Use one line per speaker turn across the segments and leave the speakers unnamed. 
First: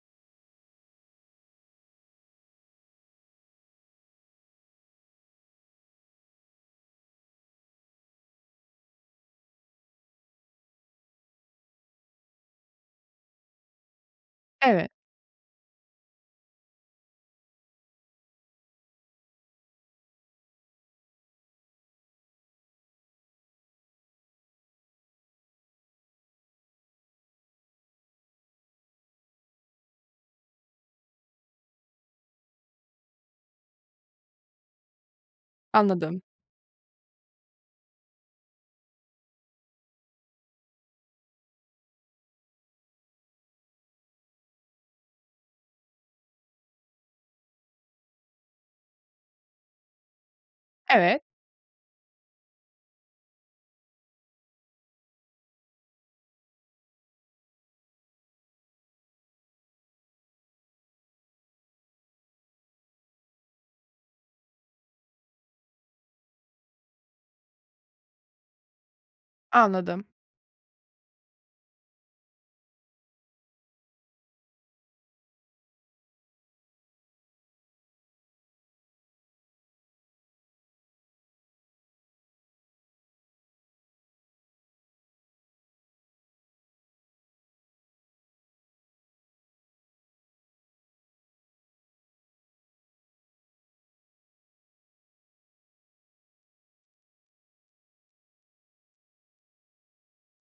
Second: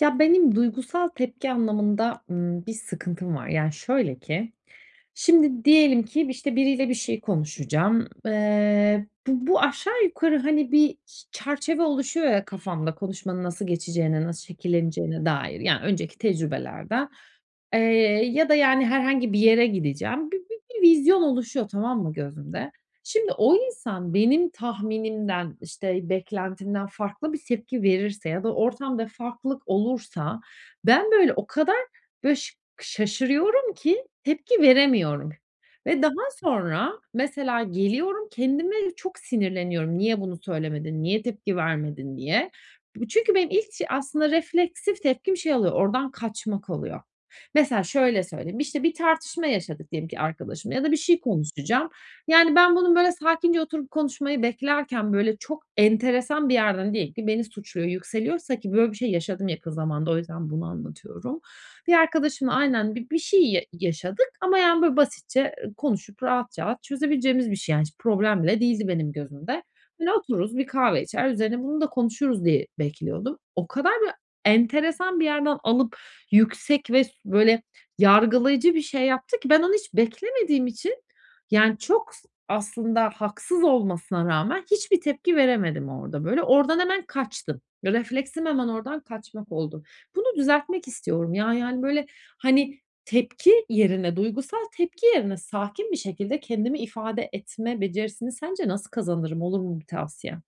Ya, benim duygusal tepki anlamında, ımm, bir sıkıntım var. Yani, şöyle ki, şimdi, diyelim ki, işte, biriyle bir şey konuşacağım. Eee, bu bu aşağı yukarı, hani, bir çerçeve oluşuyor ya kafanda konuşmanın nasıl geçeceğine, nasıl
Evet.
şekilleneceğine dair, ya önceki tecrübelerden. Eee, ya da, yani, herhangi bir yere gideceğim, bi bi bir vizyon oluşuyor tamam mı gözümde. Şimdi, o insan benim tahminimden, işte, beklentimden farklı bir tepki verirse ya da ortamda farklılık olursa, ben, böyle, o kadar böy ş şaşırıyorum ki tepki veremiyorum ve
Anladım.
daha sonra, mesela geliyorum kendime de çok sinirleniyorum, "Niye bunu söylemedin, niye tepki vermedin?" diye. B çünkü benim ilk aslında refleksif tepkim şey oluyor, oradan kaçmak oluyor. Mesela şöyle söyleyeyim, işte, bir tartışma yaşadık diyelim ki, arkadaşımla ya da bir şey
Evet.
konuşacağım. Yani, ben bunun, böyle, sakince oturup konuşmayı beklerken böyle çok enteresan bir yerden diyelim ki beni suçluyor, yükseliyorsa ki, böyle bir şey yaşadım yakın zamanda, o yüzden bunu anlatıyorum. Bir arkadaşımla aynen bi bir şey ya yaşadık. Ama, yani, böyle basitçe konuşup rahat, rahat çözebileceğimiz bir şey, yani. Hiç problem bile değildi benim gözümde.
Anladım.
Böyle otururuz, bir kahve içer, üzerine bunu da konuşuruz diye bekliyordum. O kadar, böyle, enteresan bir yerden alıp yüksek ve s böyle yargılayıcı bir şey yaptı ki, ben onu hiç beklemediğim için, yani, çok s aslında haksız olmasına rağmen hiçbir tepki veremedim orada böyle. Oradan hemen kaçtım. Refleksim hemen oradan kaçmak oldu. Bunu düzeltmek istiyorum. Ya, yani, böyle, hani, tepki yerine, duygusal tepki yerine sakin bir şekilde kendimi ifade etme becerisini sence nasıl kazanırım, olur mu bir tavsiyen?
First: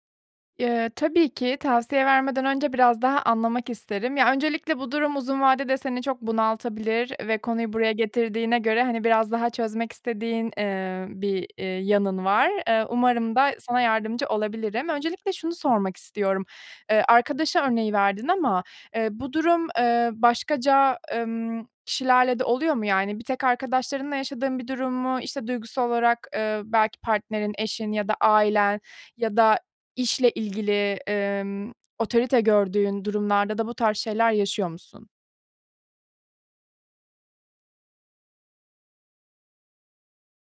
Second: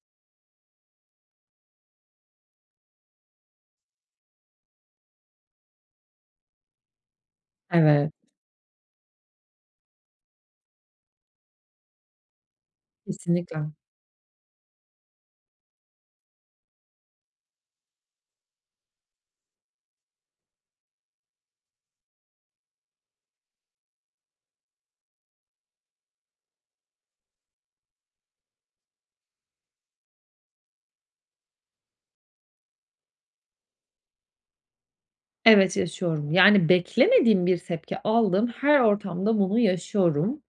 Iıı, tabii ki. Tavsiye vermeden önce biraz daha anlamak isterim. Ya, öncelikle bu durum uzun vadede seni çok bunaltabilir ve konuyu buraya
Evet.
getirdiğine göre, hani, biraz daha çözmek istediğin, ııı, bir, ııı, yanın var. Iıı, umarım da
Kesinlikle.
sana yardımcı olabilirim. Öncelikle şunu sormak istiyorum, ııı, arkadaş örneği verdin ama, ııı, bu durum, ııı, başkaca, ımm, kişilerle de oluyor mu, yani, bir tek arkadaşlarınla yaşadığın bir durum mu, işte, duygusal olarak, ııı, belki partnerin, eşin ya da ailen ya da işle ilgili, ımm, otorite gördüğün durumlarda da bu tarz şeyler yaşıyor musun?
Evet, yaşıyorum. Yani, beklemediğim bir tepki aldığım her ortamda bunu yaşıyorum.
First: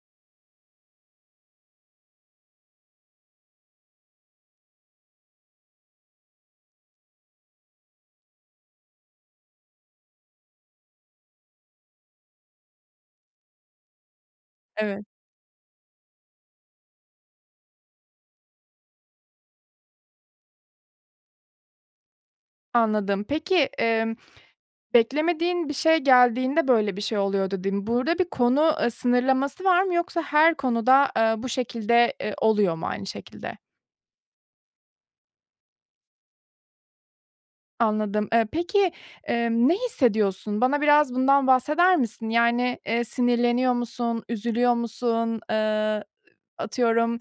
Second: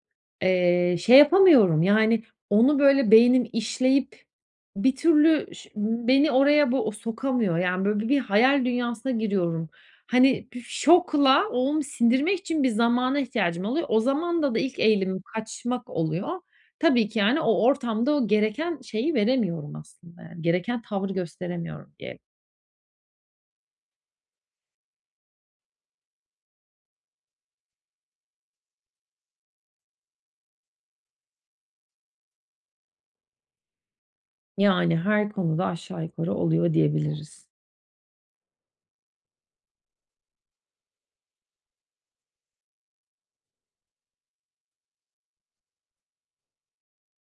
Eee, şey yapamıyorum, yani, onu böyle beynim işleyip bir türlü ş beni oraya bu sokamıyor. Yani, böyle bi bir hayal dünyasına giriyorum. Hani, şokla onu sindirmek için bir zamana ihtiyacım oluyor. O zamanda da ilk
Evet.
eğilimim kaçmak oluyor. Tabii ki, yani, o ortamda o gereken şeyi veremiyorum aslında, yani, gereken tavrı gösteremiyorum diyelim.
Anladım. Peki, emm, beklemediğin bir şey geldiğinde böyle bir şey oluyordu dedin. Burada bir konu, eee, sınırlaması var mı yoksa her konuda, eee, bu şekilde, eee, oluyor mu aynı şekilde?
Yani, her konuda aşağı yukarı oluyor diyebiliriz.
Anladım, eee, peki, emm, ne hissediyorsun? Bana biraz bundan bahseder misin? Yani, eee, sinirleniyor musun, üzülüyor musun, eee, atıyorum,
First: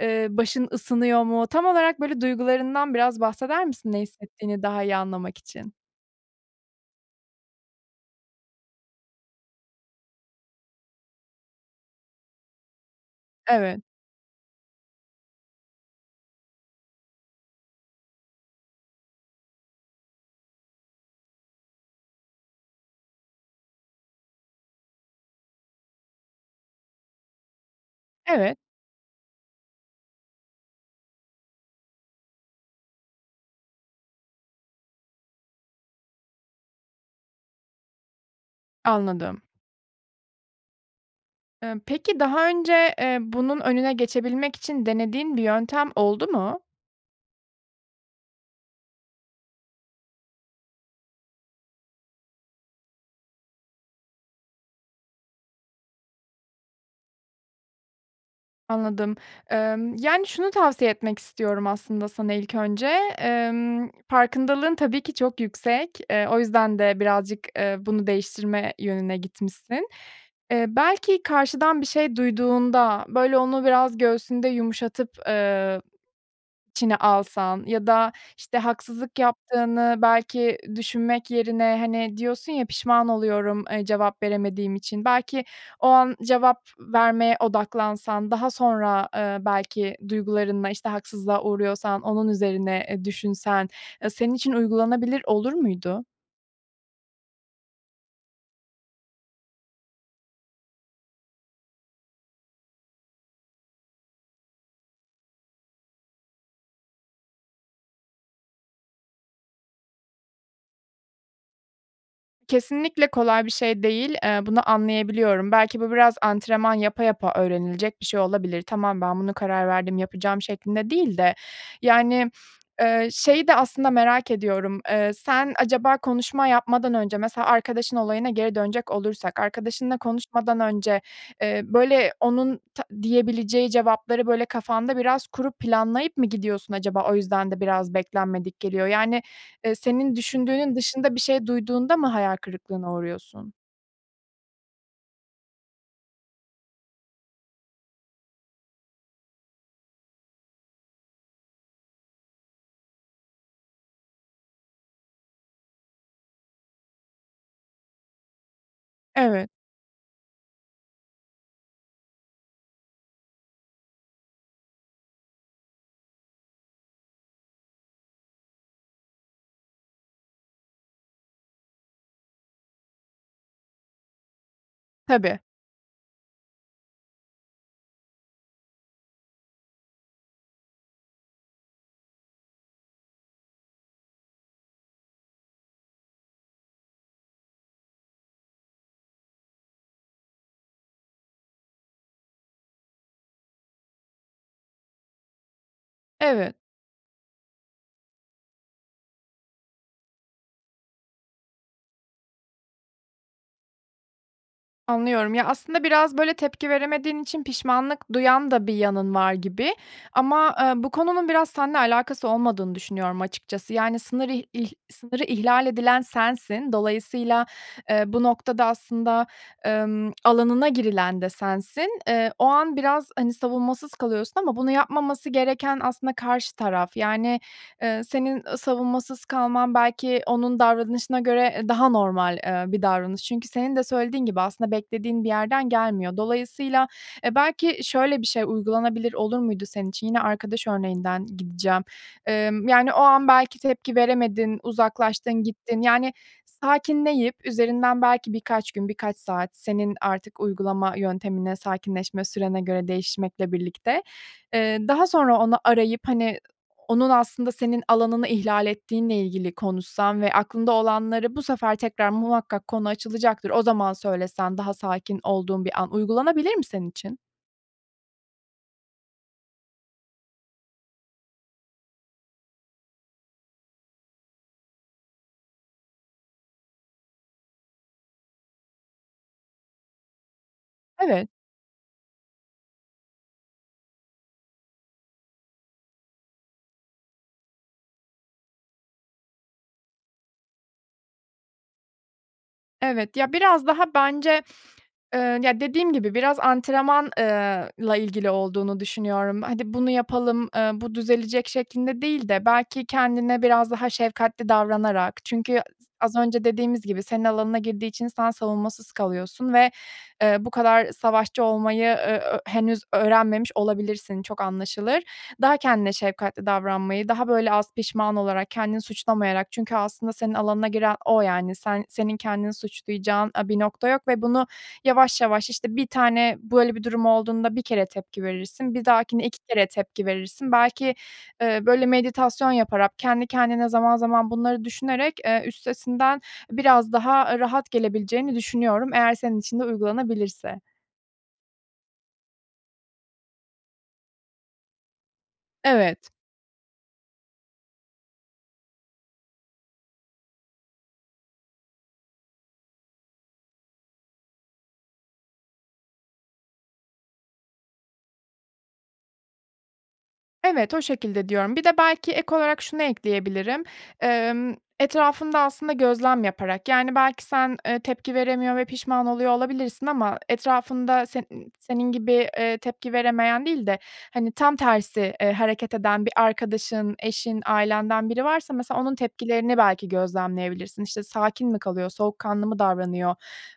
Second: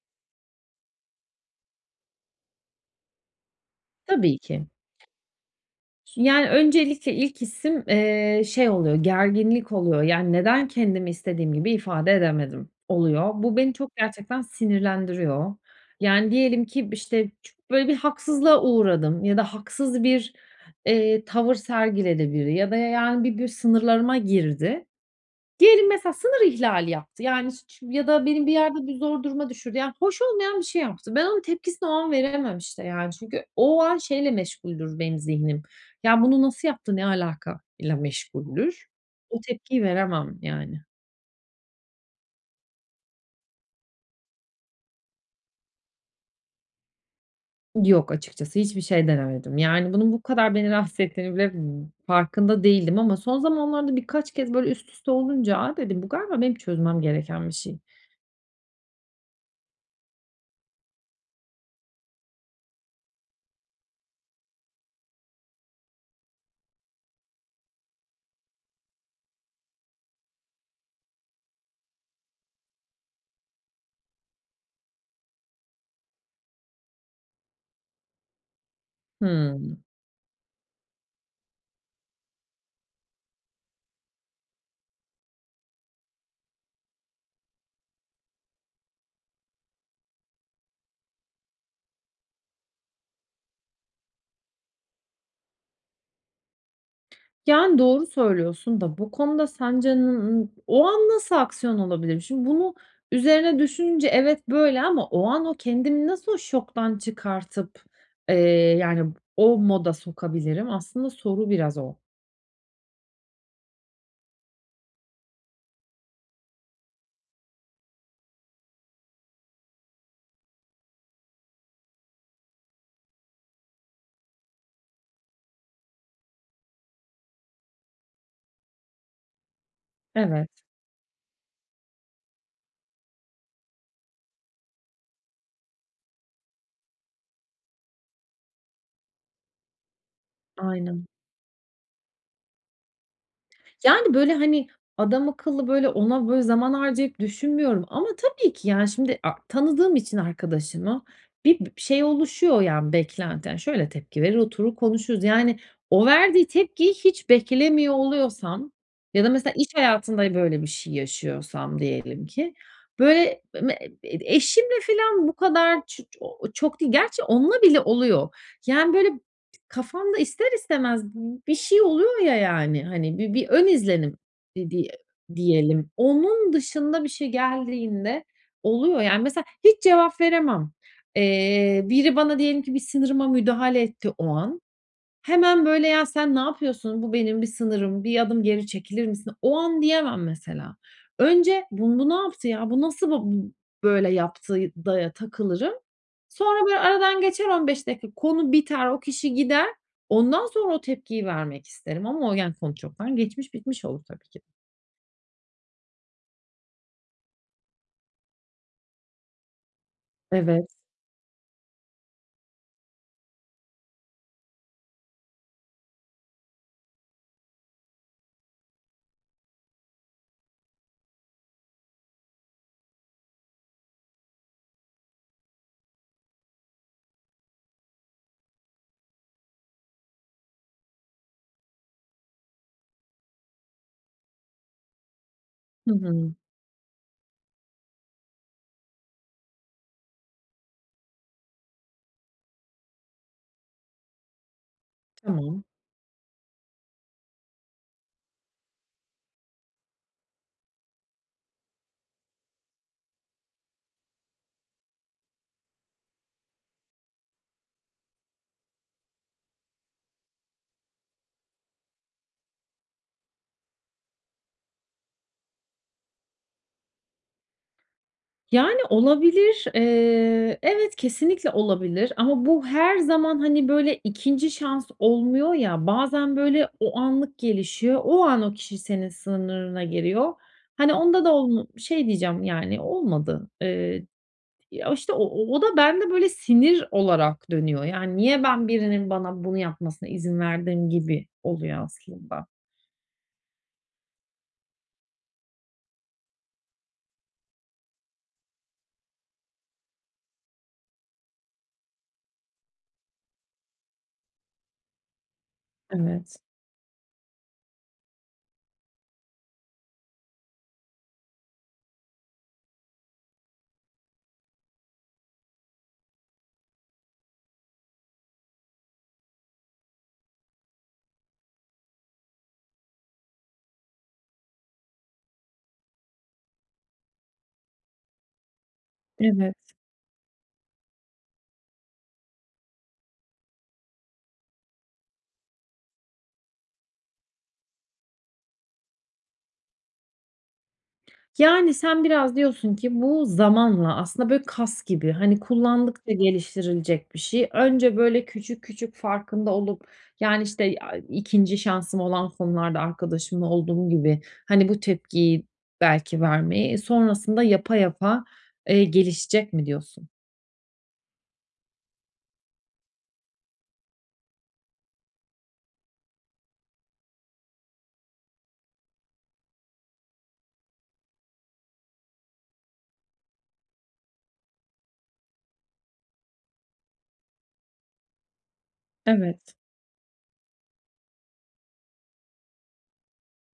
eee, başın ısınıyor mu? Tam olarak duygularından biraz bahseder misin? Ne
Tabii
hissettiğini
ki.
daha iyi anlamak için.
Yani, öncelikle ilk hissim, eee, şey oluyor, gerginlik oluyor, yani, neden kendimi istediğim gibi ifade edemedim oluyor. Bu beni
Evet.
çok gerçekten sinirlendiriyor. Yani, diyelim ki, işte, böyle bir haksızlığa uğradım ya da haksız bir, eee, tavır sergiledi biri ya da, yani, bir gün sınırlarıma girdi. Diyelim mesela sınır ihlali yaptı, yani, ş ş ya da benim bir
Evet.
yerde bir zor duruma düşürdü, yani, hoş olmayan bir şey yaptı. Ben onun tepkisini o an veremem, işte, yani. Çünkü o an şeyle meşguldür benim zihnim, ya bunu nasıl yaptı, ne alaka ile meşguldür. O
Anladım.
tepkiyi veremem, yani.
Emm, peki daha önce, eee, bunun önüne geçebilmek için denediğin bir yöntem oldu mu?
Yok, açıkçası, hiçbir şey denemedim. Yani, bunun bu kadar beni rahatsız ettiğini bile farkında değildim ama son zamanlarda birkaç kez, böyle, üst üste olunca, "A," dedim, "Bu galiba benim çözmem gereken bir şey."
Anladım. Emm, yani, şunu tavsiye etmek istiyorum aslında sana ilk önce, emm, farkındalığın tabii ki çok yüksek. Eee, o yüzden de birazcık, eee, bunu değiştirme yönüne gitmişsin. Eee, belki karşıdan bir şey duyduğunda, böyle, onu biraz göğsünde yumuşatıp, eee, içine alsan ya da, işte, haksızlık
Hımm.
yaptığını belki düşünmek yerine, hani, diyorsun ya, "Pişman oluyorum, eee, cevap veremediğim için." Belki o an cevap vermeye odaklansan, daha sonra, eee, belki duygularınla, işte, haksızlığa uğruyorsan onun üzerine, eee, düşünsen, eee, senin için uygulanabilir olur muydu?
Yani, doğru söylüyorsun da bu konuda sence, o an nasıl aksiyon alabilirim? Şimdi bunu üzerine düşününce evet, böyle ama o an o kendimi nasıl o şoktan çıkartıp, eee, yani, o moda sokabilirim? Aslında soru biraz o.
Kesinlikle kolay bir şey değil, eee, bunu anlayabiliyorum. Belki bu biraz antrenman yapa yapa öğrenilecek bir şey olabilir. "Tamam, ben buna karar verdim, yapacağım." şeklinde değil de, yani, eee şeyi de aslında merak ediyorum, eee, sen acaba konuşma yapmadan önce, mesela arkadaşın olayına geri dönecek olursak, arkadaşınla
Evet.
konuşmadan önce, eee, böyle, onun ta diyebileceği cevapları, böyle, kafanda biraz kurup planlayıp mı gidiyorsun acaba, o yüzden de biraz beklenmedik geliyor? Yani, eee, senin düşündüğünün
Aynen.
dışında bir şey duyduğunda mı hayal kırıklığına uğruyorsun?
Yani, böyle, hani, adamakıllı, böyle, ona, böyle, zaman harcayıp düşünmüyorum ama tabii ki, yani, şimdi, a tanıdığım için arkadaşımı bi bir şey oluşuyor, yani, beklenti, yani, şöyle tepki verir, oturur konuşuruz. Yani, o verdiği tepkiyi hiç beklemiyor oluyorsam ya da
Evet.
mesela iş hayatında böyle bir şey yaşıyorsam diyelim ki, böyle, me ed eşimle filan bu kadar ç o o çok değil. Gerçi onunla bile oluyor. Yani, böyle, kafamda ister istemez bi bir şey oluyor ya, yani, hani, bir bir ön izlenim di diye
Tabii.
diyelim. Onun dışında bir şey geldiğinde oluyor, yani Mesela hiç cevap veremem. Eee, biri bana diyelim ki bir sınırıma müdahale etti o an. Hemen, böyle, "Ya, sen ne yapıyorsun? Bu benim bir sınırım, bir adım geri çekilir misin?" o an diyemem mesela. Önce "Bun bu ne yaptı ya? Bu nasıl ba bu böyle yaptı?" da ya takılırım
Evet.
sonra, böyle, aradan geçer 15 dakika konu biter, o kişi gider, ondan sonra o tepkiyi vermek isterim ama o, yani, konu çoktan geçmiş, bitmiş olur tabii ki.
Anlıyorum. Ya, aslında biraz, böyle, tepki veremediğin için pişmanlık duyan da bir yanın var gibi. Ama,
Evet.
eee, bu konunun biraz seninle alakası olmadığını düşünüyorum açıkçası. Yani, sınırı i ih sınırı ihlal edilen sensin, dolayısıyla, eee, bu noktada aslında, emm, alanına girilen de sensin. Eee, o an biraz, hani, savunmasız kalıyorsun ama bunu yapmaması gereken aslında karşı taraf, yani, eee, senin, ııı, savunmasız kalman belki onun davranışına göre, eee, daha normal, eee, bir davranış. Çünkü senin de söylediğin gibi, aslında beklediğin bir yerden
Hı
gelmiyor.
hı.
Dolayısıyla eee, belki şöyle bir şey uygulanabilir olur muydu senin için? Yine arkadaş örneğinden gideceğim. Emm, yani, o an belki tepki veremedin, uzaklaştın
Tamam.
gittin. Yani, sakinleyip üzerinden belki birkaç gün, birkaç saat, senin artık uygulama yöntemine, sakinleşme sürene göre değişmekle birlikte, eee, daha sonra onu arayıp, hani, onun aslında senin alanını ihlal ettiğinle ilgili konuşsan ve aklında olanları bu sefer tekrar muhakkak konu açılacaktır, o zaman söylesen, daha sakin olduğun bir an. Uygulanabilir mi senin için?
Yani, olabilir. Eee, evet, kesinlikle olabilir ama bu her zaman, hani, böyle, 2'nci şans olmuyor ya, bazen, böyle, o anlık gelişiyor. O an, o kişi senin sınırına giriyor. Hani, onda
Evet.
da onu şey diyeceğim, yani, olmadı. Eee, ya, işte, o o da bende, böyle, sinir olarak dönüyor, yani, "Niye ben birinin bana bunu yapmasına izin verdim?" gibi oluyor aslında.
Evet, ya, biraz daha bence, eee, ya, dediğim gibi, biraz antrenman eee, la ilgili olduğunu düşünüyorum, "Hadi bunu yapalım, eee, bu düzelecek," şeklinde değil de, belki kendine biraz daha şefkatli davranarak, çünkü s az
Evet.
önce dediğimiz gibi, senin alanına girdiği için sen savunmasız kalıyorsun ve, eee, bu kadar savaşçı olmayı e ö henüz öğrenmemiş olabilirsin, çok anlaşılır. Daha kendine şefkatli davranmayı, daha, böyle, az pişman olarak, kendini suçlamayarak çünkü aslında senin alanına giren o, yani. Sen senin kendini suçlayacağın, eee, bir nokta yok ve bunu yavaş, yavaş, işte, 1 tane böyle bir durum olduğunda 1 kere tepki verirsin, bir dahakine 2
Evet.
kere tepki verirsin, belki, eee, böyle, meditasyon yaparak, kendi kendine zaman zaman bunları düşünerek, eee, üstesinden biraz daha, eee, rahat gelebileceğini düşünüyorum eğer senin için de uygulanabilirse.
Yani, sen biraz diyorsun ki, bu zamanla, aslında, böyle, kas gibi, hani,
Evet.
kullandıkça geliştirilecek bir şey. Önce, böyle, küçük, küçük farkında olup, yani, işte, aaa, 2'nci şansım olan konularda, arkadaşımla olduğum gibi, hani, bu tepkiyi belki vermeyi, e, sonrasında yapa yapa, eee, gelişecek mi diyorsun?
Evet, o şekilde diyorum. Bir de belki ek olarak şunu ekleyebilirim. Emm, etrafında aslında gözlem yaparak yani belki sen, eee, tepki veremiyor ve pişman oluyor olabilirsin. Ama etrafında senin senin gibi, eee, tepki veremeyen değil de hani tam tersi, eee, hareket eden bir arkadaşın eşin ailenden biri varsa mesela onun
Evet.
tepkilerini belki gözlemleyebilirsin. İşte, sakin mi kalıyor? Soğukkanlı mı davranıyor?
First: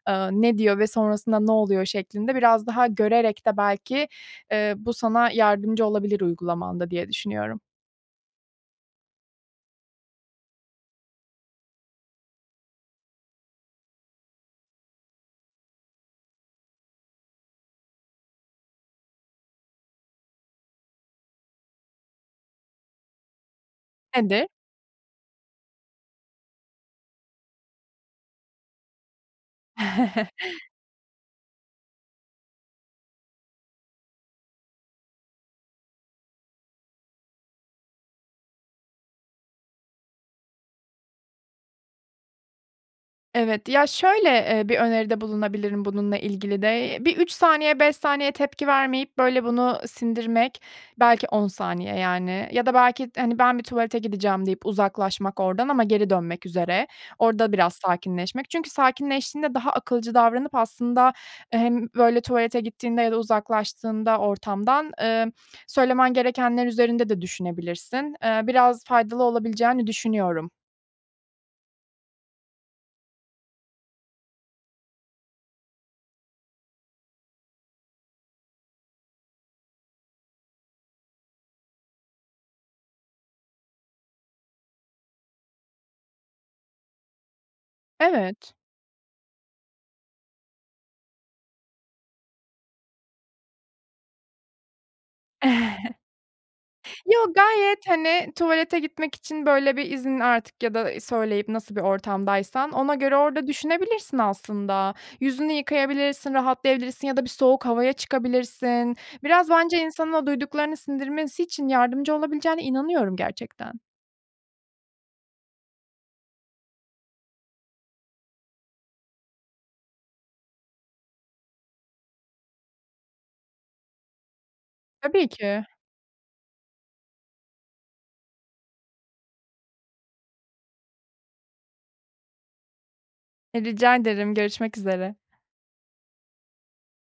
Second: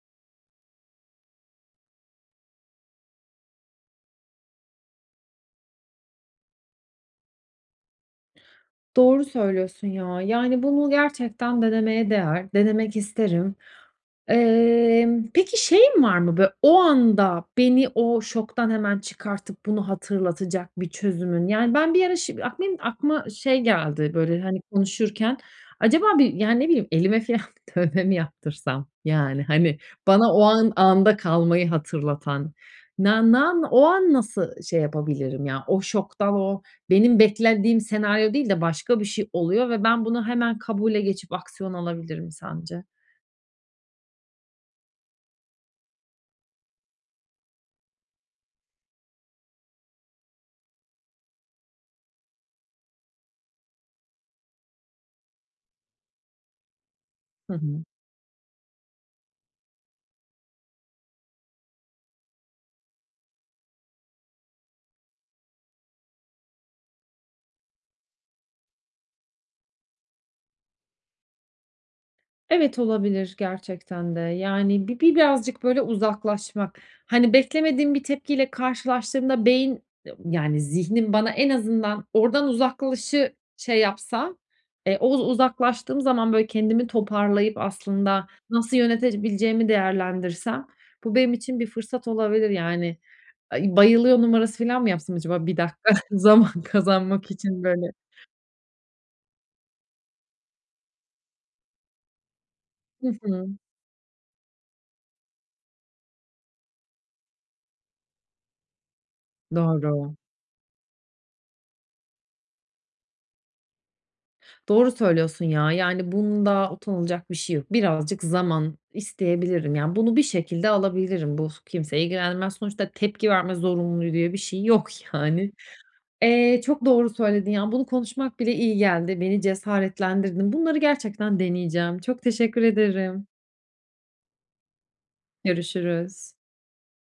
Iıı, ne diyor ve sonrasında ne oluyor şeklinde biraz daha görerek de belki, eee, bu sana yardımcı olabilir uygulamanda diye düşünüyorum.
Doğru söylüyorsun ya. Yani bunu gerçekten denemeye değer. Denemek isterim. Emm, peki, şeyin var mı bö o anda beni o şoktan hemen çıkartıp bunu hatırlatacak bir çözümün? Yani ben bir ara şim benim de aklıma şey geldi, böyle,
Nedir?
hani, konuşurken acaba bir yani, ne bileyim, elime filan dövme mi yaptırsam? Yani hani bana o an anda kalmayı hatırlatan nan nan o an nasıl şey yapabilirim ya? O şoktan, o benim beklendiğim senaryo değil de başka bir şey oluyor ve ben bunu hemen kabule geçip aksiyon alabilirim sence?
Evet, ya şöyle, eee, bir öneride bulunabilirim bununla ilgili de: Bir 3 saniye, 5 saniye tepki vermeyip böyle bunu sindirmek belki 10 saniye yani ya da belki, hani ben bir tuvalete gideceğim deyip uzaklaşmak oradan ama geri dönmek üzere, orada
Hı
biraz
hı.
sakinleşmek. Çünkü sakinleştiğinde daha akılcı davranıp aslında hem böyle tuvalete gittiğinde ya da uzaklaştığında ortamdan, ımm, söylemen gerekenler üzerinde de düşünebilirsin. Iıı, biraz faydalı olabileceğini düşünüyorum.
Evet, olabilir gerçekten de. Yani, bi birazcık böyle uzaklaşmak. Hani, beklemediğim bir tepkiyle karşılaştığımda beyin, [unintelligible] yani zihnim bana en azından oradan "uzaklaş"ı şey yapsa, eee, oz uzaklaştığım zaman böyle kendimi toparlayıp aslında
Evet.
nasıl yönetebileceğimi değerlendirsem bu benim için bir fırsat olabilir yani. Eee, bayılıyor numarası filan mı yapsam acaba bir dakika zaman kazanmak
Yo,
için
gayet,
böyle.
hani, tuvalete gitmek için böyle bir izin artık ya da söyleyip nasıl bir ortamdaysan ona
Hı
göre orada
hı.
düşünebilirsin aslında. Yüzünü yıkayabilirsin, rahatlayabilirsin ya da bir soğuk havaya çıkabilirsin. Biraz bence insanın
Doğru.
o duyduklarını sindirmesi için yardımcı olabileceğine inanıyorum gerçekten.
Doğru söylüyorsun ya, yani bunda utanılacak bir şey yok. Birazcık zaman isteyebilirim, yani bunu bir şekilde alabilirim, bu kimseyi ilgilendirmez, sonuçta tepki verme zorunluluğu diye bir şey yok
Tabii
yani.
ki.
Eee, çok doğru söyledin ya, bunu konuşmak bile iyi geldi. Beni cesaretlendirdin. Bunları gerçekten deneyeceğim. Çok teşekkür ederim.
E, rica ederim. Görüşmek üzere.
Görüşürüz.